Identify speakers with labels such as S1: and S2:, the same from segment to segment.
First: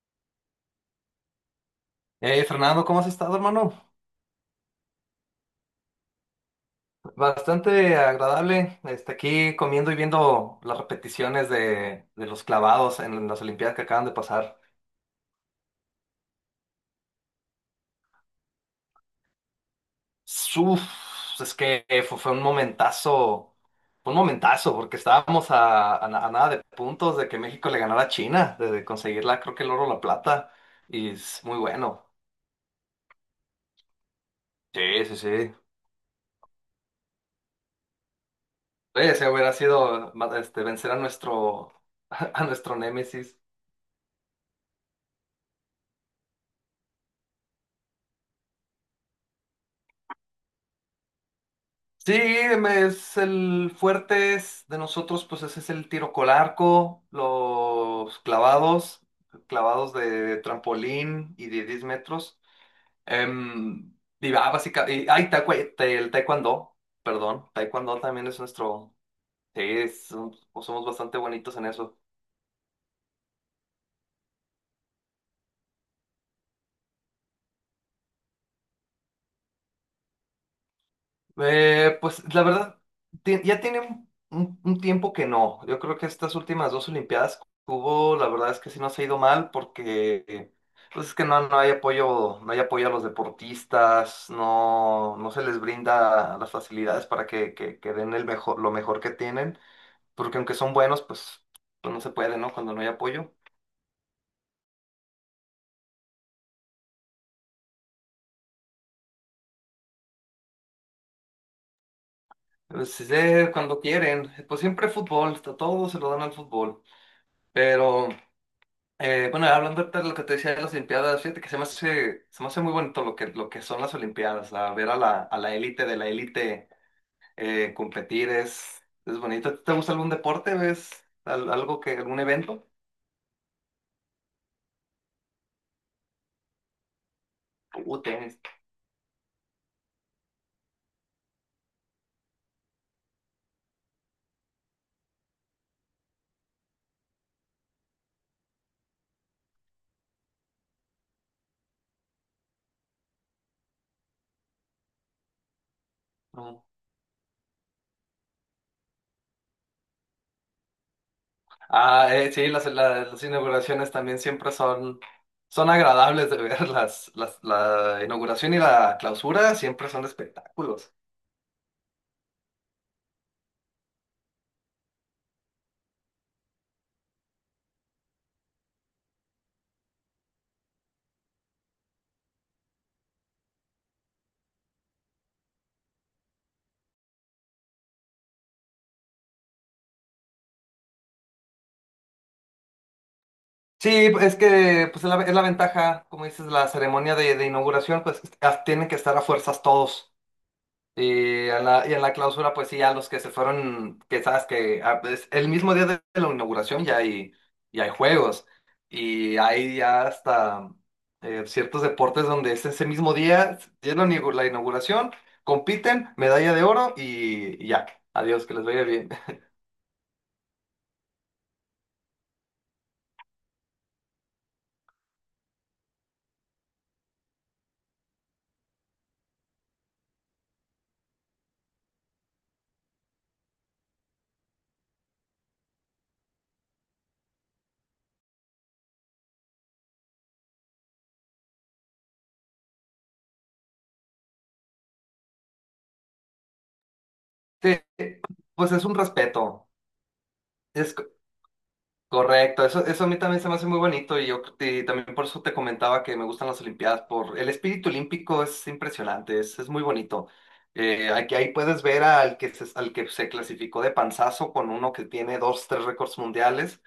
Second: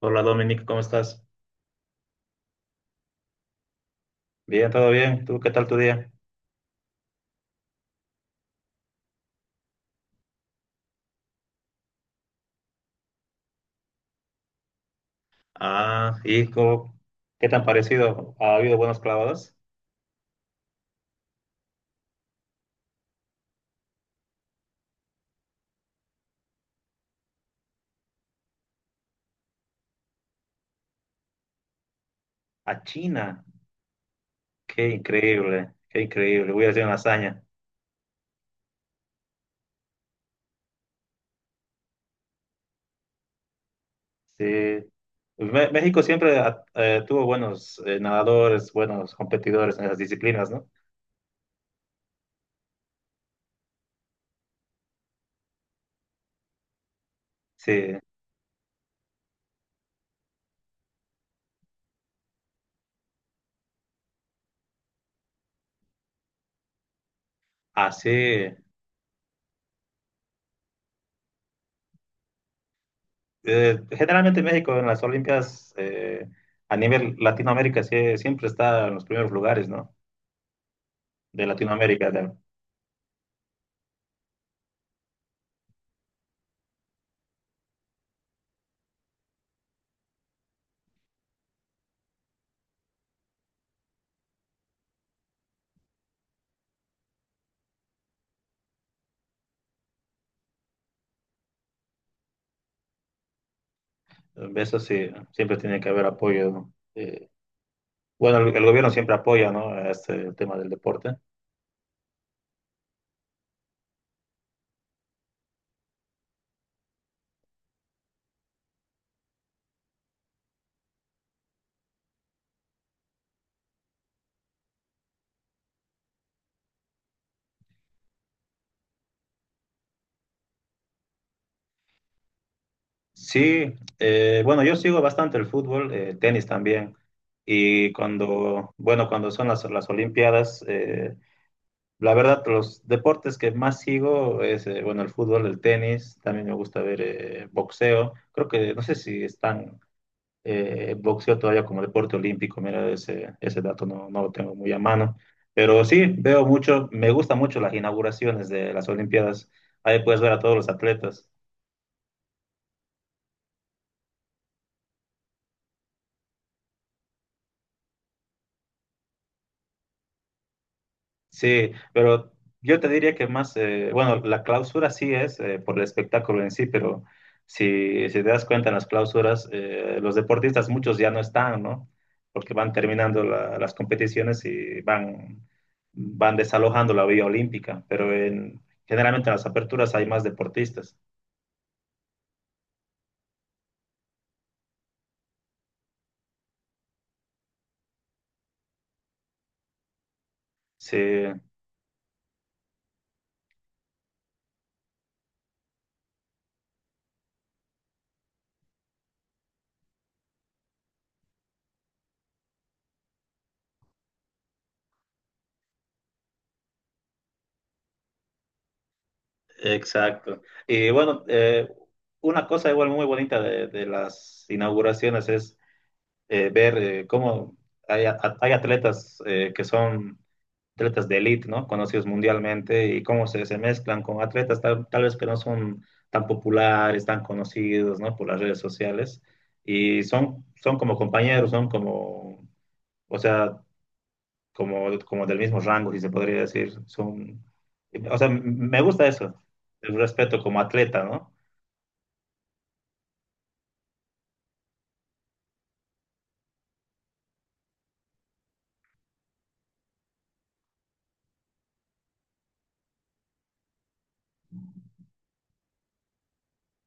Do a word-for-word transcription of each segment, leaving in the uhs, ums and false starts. S1: Hola Dominic, ¿cómo estás?
S2: Eh, Fernando, ¿cómo has estado, hermano?
S1: Bien, todo bien. ¿Tú qué tal tu día?
S2: Bastante agradable. Este, aquí comiendo y viendo las repeticiones de, de los clavados en las Olimpiadas que acaban de pasar.
S1: Ah, ¿y cómo- ¿Qué tan parecido? ¿Ha habido buenos clavados?
S2: Uf, es que fue, fue un momentazo, fue un momentazo, porque estábamos a, a na- a nada de puntos de que México le ganara a China, de, de conseguirla, creo que el oro o la plata, y es muy bueno.
S1: A China. Qué
S2: Sí, sí, sí.
S1: increíble, qué increíble. Voy a hacer una hazaña.
S2: Ese hubiera sido ma- este, vencer a nuestro, a nuestro némesis.
S1: Sí. Me- México siempre ah, eh, tuvo buenos eh, nadadores, buenos competidores en esas disciplinas, ¿no?
S2: Sí, me- es el fuerte es- de nosotros, pues ese es el tiro con arco,
S1: Sí.
S2: los clavados, clavados de trampolín y de diez metros. Em, y ah, básicamente, ay, taecwe- te- el taekwondo, perdón, taekwondo también es
S1: Así.
S2: nuestro, sí, es- somos bastante bonitos en eso.
S1: Generalmente México en las Olimpiadas, eh, a nivel Latinoamérica, sí, siempre está en los primeros lugares, ¿no? De
S2: Eh,
S1: Latinoamérica.
S2: pues la verdad, ti- ya tiene un, un- un tiempo que no. Yo creo que estas últimas dos Olimpiadas que hubo, la verdad es que sí nos ha ido mal porque eh, pues es que no, no hay apoyo, no hay apoyo a los deportistas, no, no se les brinda las facilidades para que, que, que den el mejor, lo mejor que tienen, porque aunque son buenos, pues, pues no se puede, ¿no? Cuando no hay apoyo.
S1: Eso sí, siempre tiene que haber apoyo, ¿no? Eh, bueno, el, el gobierno siempre apoya, ¿no?, a este tema del deporte.
S2: Pues, eh, cuando quieren, pues siempre fútbol, todo se lo dan al fútbol, pero... Eh, bueno, hablando ahorita de lo que te decía de las Olimpiadas, fíjate que se me hace, se me hace muy bonito lo que, lo que son las Olimpiadas, a ver a la, a la élite de la élite eh, competir es, es bonito. ¿Te gusta algún deporte? ¿Ves al- algo que, algún evento?
S1: Sí, eh, bueno, yo sigo bastante el fútbol, eh, tenis también. Y
S2: Uh, tenis.
S1: cuando, bueno, cuando son las, las Olimpiadas, eh, la verdad, los deportes que más sigo es, eh, bueno, el fútbol, el tenis, también me gusta ver eh, boxeo. Creo que, no sé si están eh, boxeo todavía como deporte olímpico. Mira, ese, ese dato no, no lo tengo muy a mano, pero sí, veo
S2: No.
S1: mucho, me gustan mucho las inauguraciones de las Olimpiadas, ahí puedes ver a todos los atletas.
S2: Ah, eh, sí, las, la- las inauguraciones también siempre son, son agradables de ver. Las, las, la inauguración y la clausura siempre son espectáculos.
S1: Sí, pero yo te diría que más, eh, bueno, la clausura sí es, eh, por el espectáculo en sí, pero si, si te das cuenta en las clausuras, eh, los deportistas muchos ya no están, ¿no? Porque van terminando la- las competiciones y van, van desalojando la vía olímpica, pero en, generalmente en las aperturas hay más deportistas.
S2: Sí, es que pues es la, es la ventaja, como dices, la ceremonia de, de inauguración, pues a- tienen que estar a fuerzas todos.
S1: Sí,
S2: Y en la, y en la clausura, pues sí, a los que se fueron, que sabes que ah, pues, el mismo día de la inauguración ya hay, ya hay juegos y hay ya hasta eh, ciertos deportes donde es ese mismo día, ya la inaugu- la inauguración, compiten, medalla de oro y, y ya, adiós, que les vaya bien.
S1: exacto. Y bueno, eh, una cosa igual muy bonita de, de las inauguraciones es, eh, ver, eh, cómo hay, a- hay atletas, eh, que son atletas de élite, ¿no? Conocidos mundialmente, y cómo se, se mezclan con atletas tal, tal vez que no son tan populares, tan conocidos, ¿no?, por las redes sociales. Y son, son como compañeros, son como, o sea, como, como del mismo rango, si se podría decir. Son,
S2: Sí,
S1: o sea, m-
S2: pues
S1: me
S2: es un
S1: gusta eso,
S2: respeto.
S1: el respeto como
S2: Es
S1: atleta, ¿no?
S2: Correcto, eso, eso a mí también se me hace muy bonito y yo y también por eso te comentaba que me gustan las Olimpiadas, por el espíritu olímpico es impresionante, es, es muy bonito. Eh, aquí ahí puedes ver al que se, al que se clasificó de panzazo con uno que tiene dos, tres récords mundiales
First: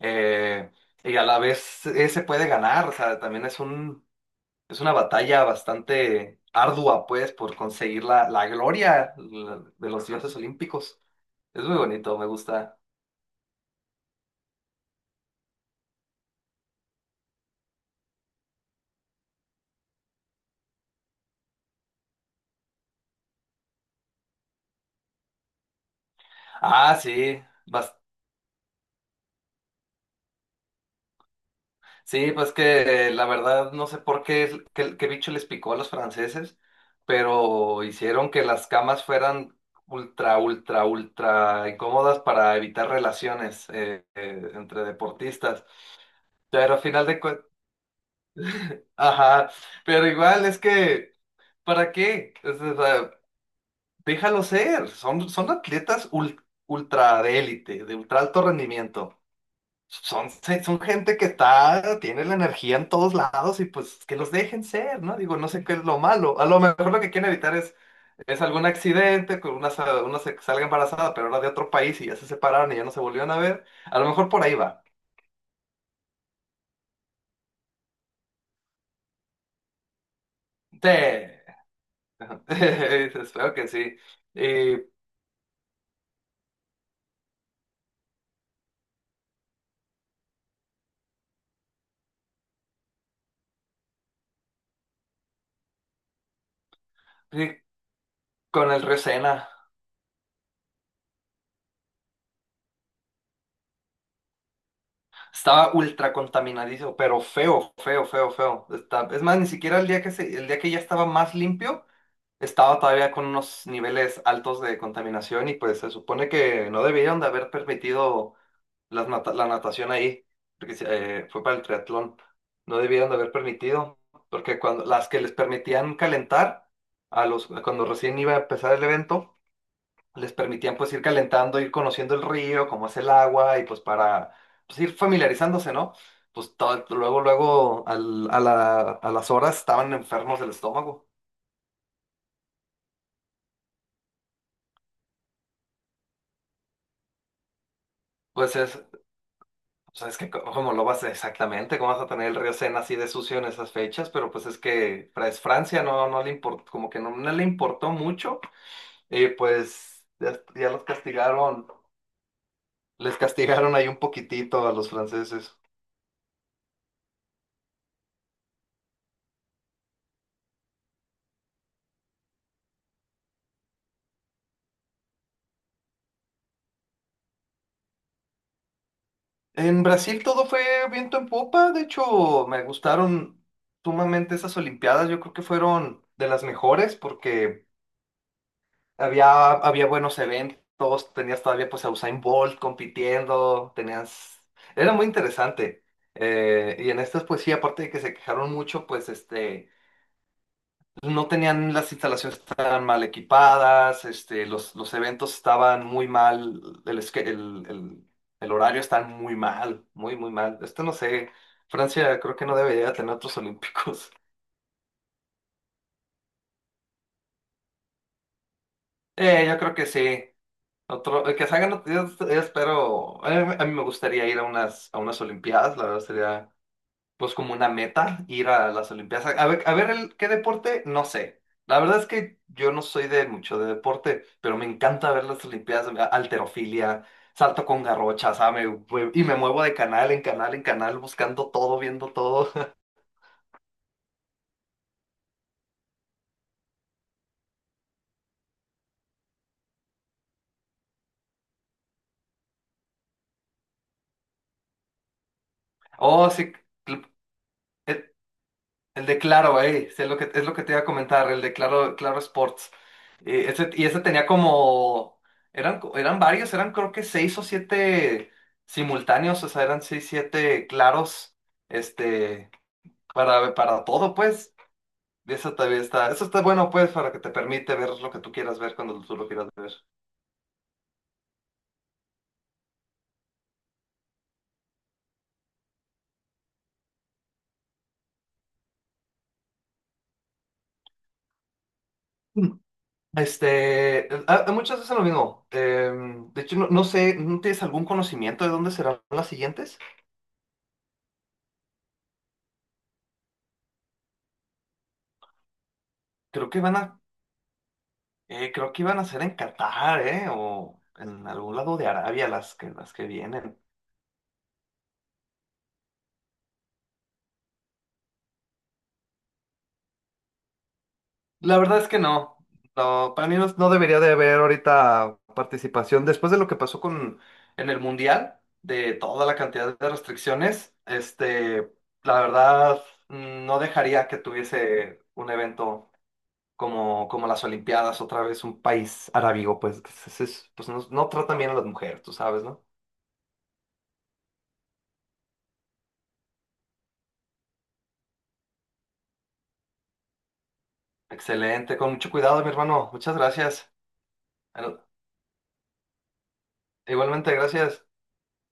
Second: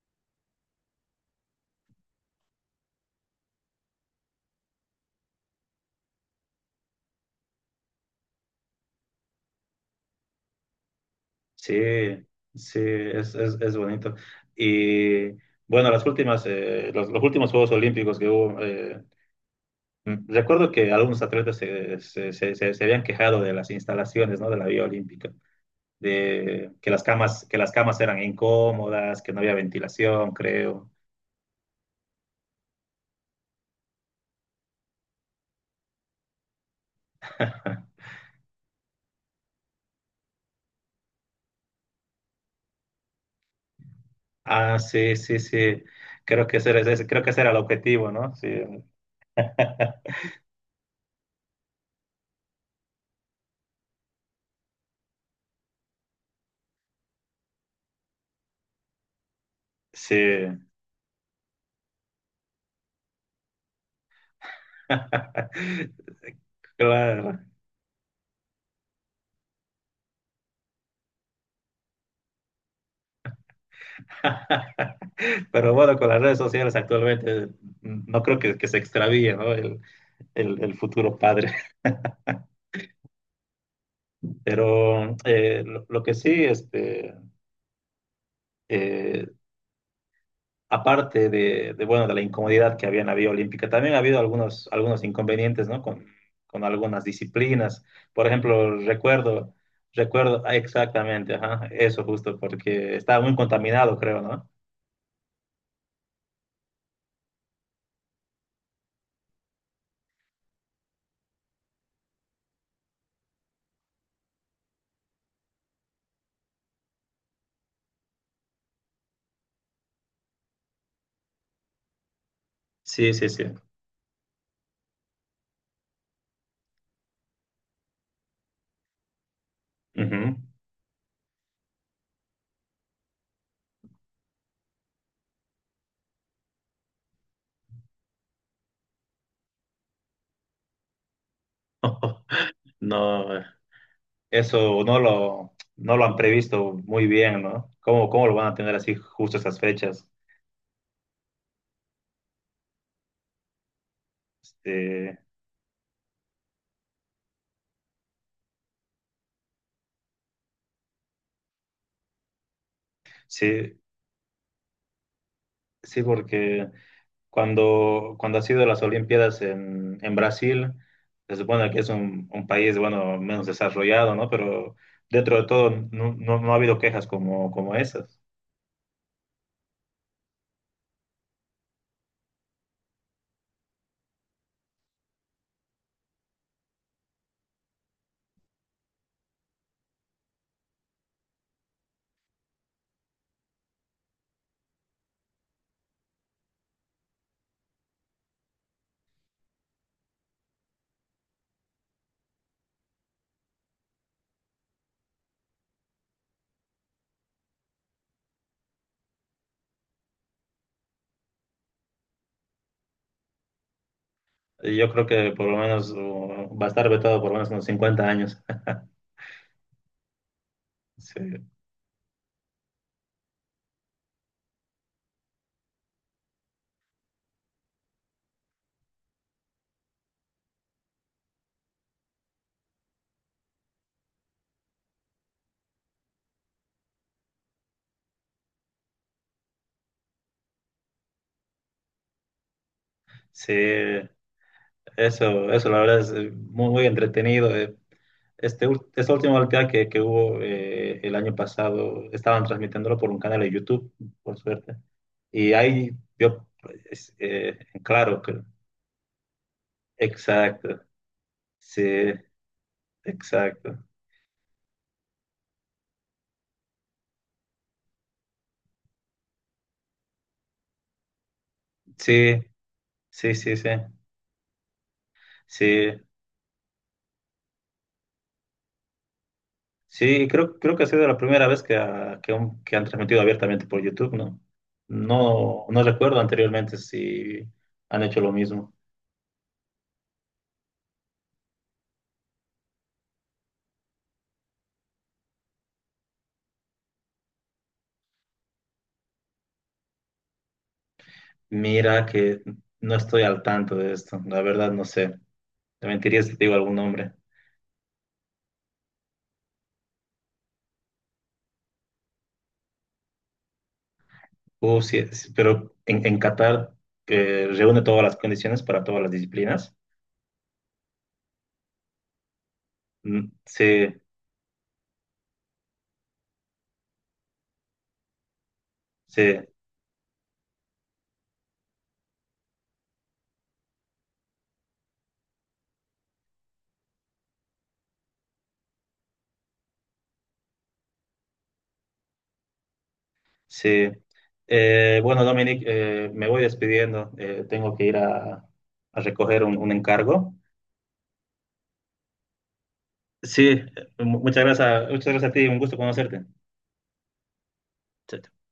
S2: eh, y a la vez ese puede ganar, o sea, también es un, es una batalla bastante ardua pues por conseguir la, la gloria la- de los dioses olímpicos. Es
S1: Sí,
S2: muy bonito, me gusta.
S1: sí, es, es, es bonito. Y bueno, las últimas, eh, los, los últimos Juegos Olímpicos que hubo, eh, mm, recuerdo que algunos atletas se, se, se, se- se habían quejado de las instalaciones, ¿no? De la vía olímpica, de que
S2: Ah,
S1: las
S2: sí.
S1: camas, que las camas eran incómodas, que no había ventilación, creo.
S2: Sí, pues que eh, la verdad no sé por qué, es- qué, qué bicho les picó a los franceses, pero hicieron que las camas fueran ultra, ultra, ultra incómodas para evitar relaciones eh, eh,
S1: Ah,
S2: entre
S1: sí, sí,
S2: deportistas.
S1: sí. Creo que ese
S2: Pero
S1: era,
S2: al final
S1: ese-
S2: de
S1: creo que ese
S2: cuentas,
S1: era el objetivo, ¿no? Sí,
S2: ajá, pero igual es que, ¿para qué? Es- es, eh, déjalo ser, son, son atletas ul- ultra de élite, de ultra alto rendimiento.
S1: sí.
S2: Son, se- son gente que está, tiene la energía en todos lados y pues que los dejen ser, ¿no? Digo, no sé qué es lo malo. A lo mejor lo que quieren
S1: Claro.
S2: evitar es, es algún accidente, que una, sa- una se salga embarazada, pero era de otro país y ya se separaron y ya no se volvieron a ver. A lo mejor por ahí va.
S1: Pero bueno, con las redes sociales actualmente, mm, no creo que, que se extravíe, ¿no?, el, el- el
S2: Sí.
S1: futuro padre.
S2: Espero que sí. Y,
S1: Pero eh, lo, lo que sí, este, eh, aparte de, de, bueno, de la incomodidad que había en la vía olímpica, también ha habido algunos, algunos inconvenientes, ¿no? Con, con algunas
S2: y
S1: disciplinas. Por
S2: con
S1: ejemplo,
S2: el Río.
S1: recuerdo, recuerdo ah, exactamente, ajá, eso justo, porque estaba muy contaminado, creo, ¿no?
S2: Estaba ultra contaminadísimo, pero feo, feo, feo, feo. Está- es más, ni siquiera el día que se, el día que ya estaba más limpio. Estaba todavía con unos niveles altos de contaminación y pues se supone que no debieron de haber permitido las nata- la natación ahí, porque eh, fue para el triatlón, no debieron
S1: Sí,
S2: de
S1: sí,
S2: haber
S1: sí.
S2: permitido, porque cuando las que les permitían calentar, a los, cuando recién iba a empezar el evento, les
S1: Ujú.
S2: permitían pues ir calentando, ir conociendo el río, cómo es el agua y pues para pues, ir familiarizándose, ¿no? Pues todo- luego, luego al- a la- a las horas estaban enfermos del estómago.
S1: No, eh, eso no lo, no lo han previsto muy bien, ¿no? ¿Cómo, cómo lo van a
S2: Pues
S1: tener
S2: es,
S1: así justo esas
S2: O
S1: fechas?
S2: sea, es que co- cómo lo vas a- exactamente, cómo vas a tener el río Sena así de sucio en esas fechas, pero pues es que
S1: Este,
S2: Fra- es Francia no, no le importó, como que no, no le importó mucho, y pues ya, ya los castigaron, les castigaron
S1: sí,
S2: ahí un poquitito a los franceses.
S1: sí, porque cuando, cuando ha sido las Olimpiadas en, en Brasil, se supone que es un, un país, bueno, menos desarrollado, ¿no?, pero dentro de todo no, no, no ha habido quejas como, como esas.
S2: En Brasil todo fue viento en popa, de hecho me gustaron sumamente esas Olimpiadas, yo creo que fueron de las mejores porque Había, había buenos eventos, tenías todavía pues a Usain Bolt compitiendo, tenías... Era muy interesante. Eh, y en estas pues sí, aparte de que se quejaron mucho, pues este, no tenían las instalaciones tan mal equipadas, este, los, los eventos estaban muy mal, el, esque- el, el, el horario está muy mal, muy, muy mal. Esto no sé, Francia creo que no debería tener otros olímpicos.
S1: Y yo creo que por lo menos, uh, va a estar vetado por lo menos unos cincuenta años.
S2: Eh, yo creo que sí. Otro, eh, que se hagan, yo, yo espero, a mí, a mí me gustaría ir a unas, a unas Olimpiadas, la verdad sería pues como una meta ir a las Olimpiadas. A ver, a ver el, qué deporte, no sé. La verdad es que yo no soy de mucho de deporte, pero me encanta ver las Olimpiadas, a- alterofilia, salto con garrocha, ¿sabes? Y me muevo de canal en canal en canal buscando todo, viendo todo.
S1: Sí, sí. Eso, eso la verdad es, eh, muy, muy entretenido. eh. Este, ul- esta última Olimpiada que, que hubo, eh, el año pasado, estaban transmitiéndolo por un canal de YouTube, por suerte. Y ahí
S2: Oh,
S1: yo,
S2: sí, cl-
S1: pues, eh, claro, que,
S2: el de Claro, ahí, sí, es lo que, es lo que, te
S1: exacto,
S2: iba a comentar, el de Claro,
S1: sí,
S2: Claro Sports. Eh, ese-
S1: exacto.
S2: y ese tenía como, eran, co- eran varios, eran creo que seis o siete simultáneos, o sea, eran seis, siete claros,
S1: Sí,
S2: este,
S1: sí,
S2: para,
S1: sí, sí,
S2: para todo, pues. Y eso también
S1: sí,
S2: está, eso está bueno, pues, para que te permite ver lo que tú quieras ver cuando tú lo quieras ver.
S1: sí, creo, creo que ha sido la primera vez que, ha- que, un- que han transmitido abiertamente por YouTube, ¿no? No, no recuerdo anteriormente si han hecho lo mismo.
S2: Mm. Este, a- a muchas veces lo mismo. Em, de hecho, no, no sé, ¿no tienes algún conocimiento de dónde serán las siguientes?
S1: Mira que no estoy al tanto de esto, la verdad no sé. Te mentiría si te
S2: Creo
S1: digo
S2: que van
S1: algún
S2: a
S1: nombre.
S2: Eh, creo que iban a ser en Qatar, ¿eh? O en algún lado de Arabia las que, las que vienen.
S1: Uh, sí, sí, pero en, en Qatar, eh, reúne todas las condiciones para todas las disciplinas.
S2: La verdad es que no. No, para
S1: Mm,
S2: mí no, no debería
S1: Sí,
S2: de haber ahorita participación. Después de lo que pasó con en el Mundial, de toda la
S1: sí,
S2: cantidad de restricciones, este, la verdad mm, no dejaría que tuviese un evento como, como las Olimpiadas, otra vez un país arábigo, pues, que se- se- pues no, no tratan bien a las mujeres, tú sabes, ¿no?
S1: sí. Eh, bueno, Dominic, eh, me voy despidiendo. Eh, tengo que ir a, a recoger un, un encargo.
S2: Excelente, con mucho cuidado, mi hermano. Muchas
S1: Sí, eh,
S2: gracias.
S1: mu- muchas gracias, muchas gracias a ti, un gusto conocerte.
S2: Igualmente, gracias.
S1: Chao, chao.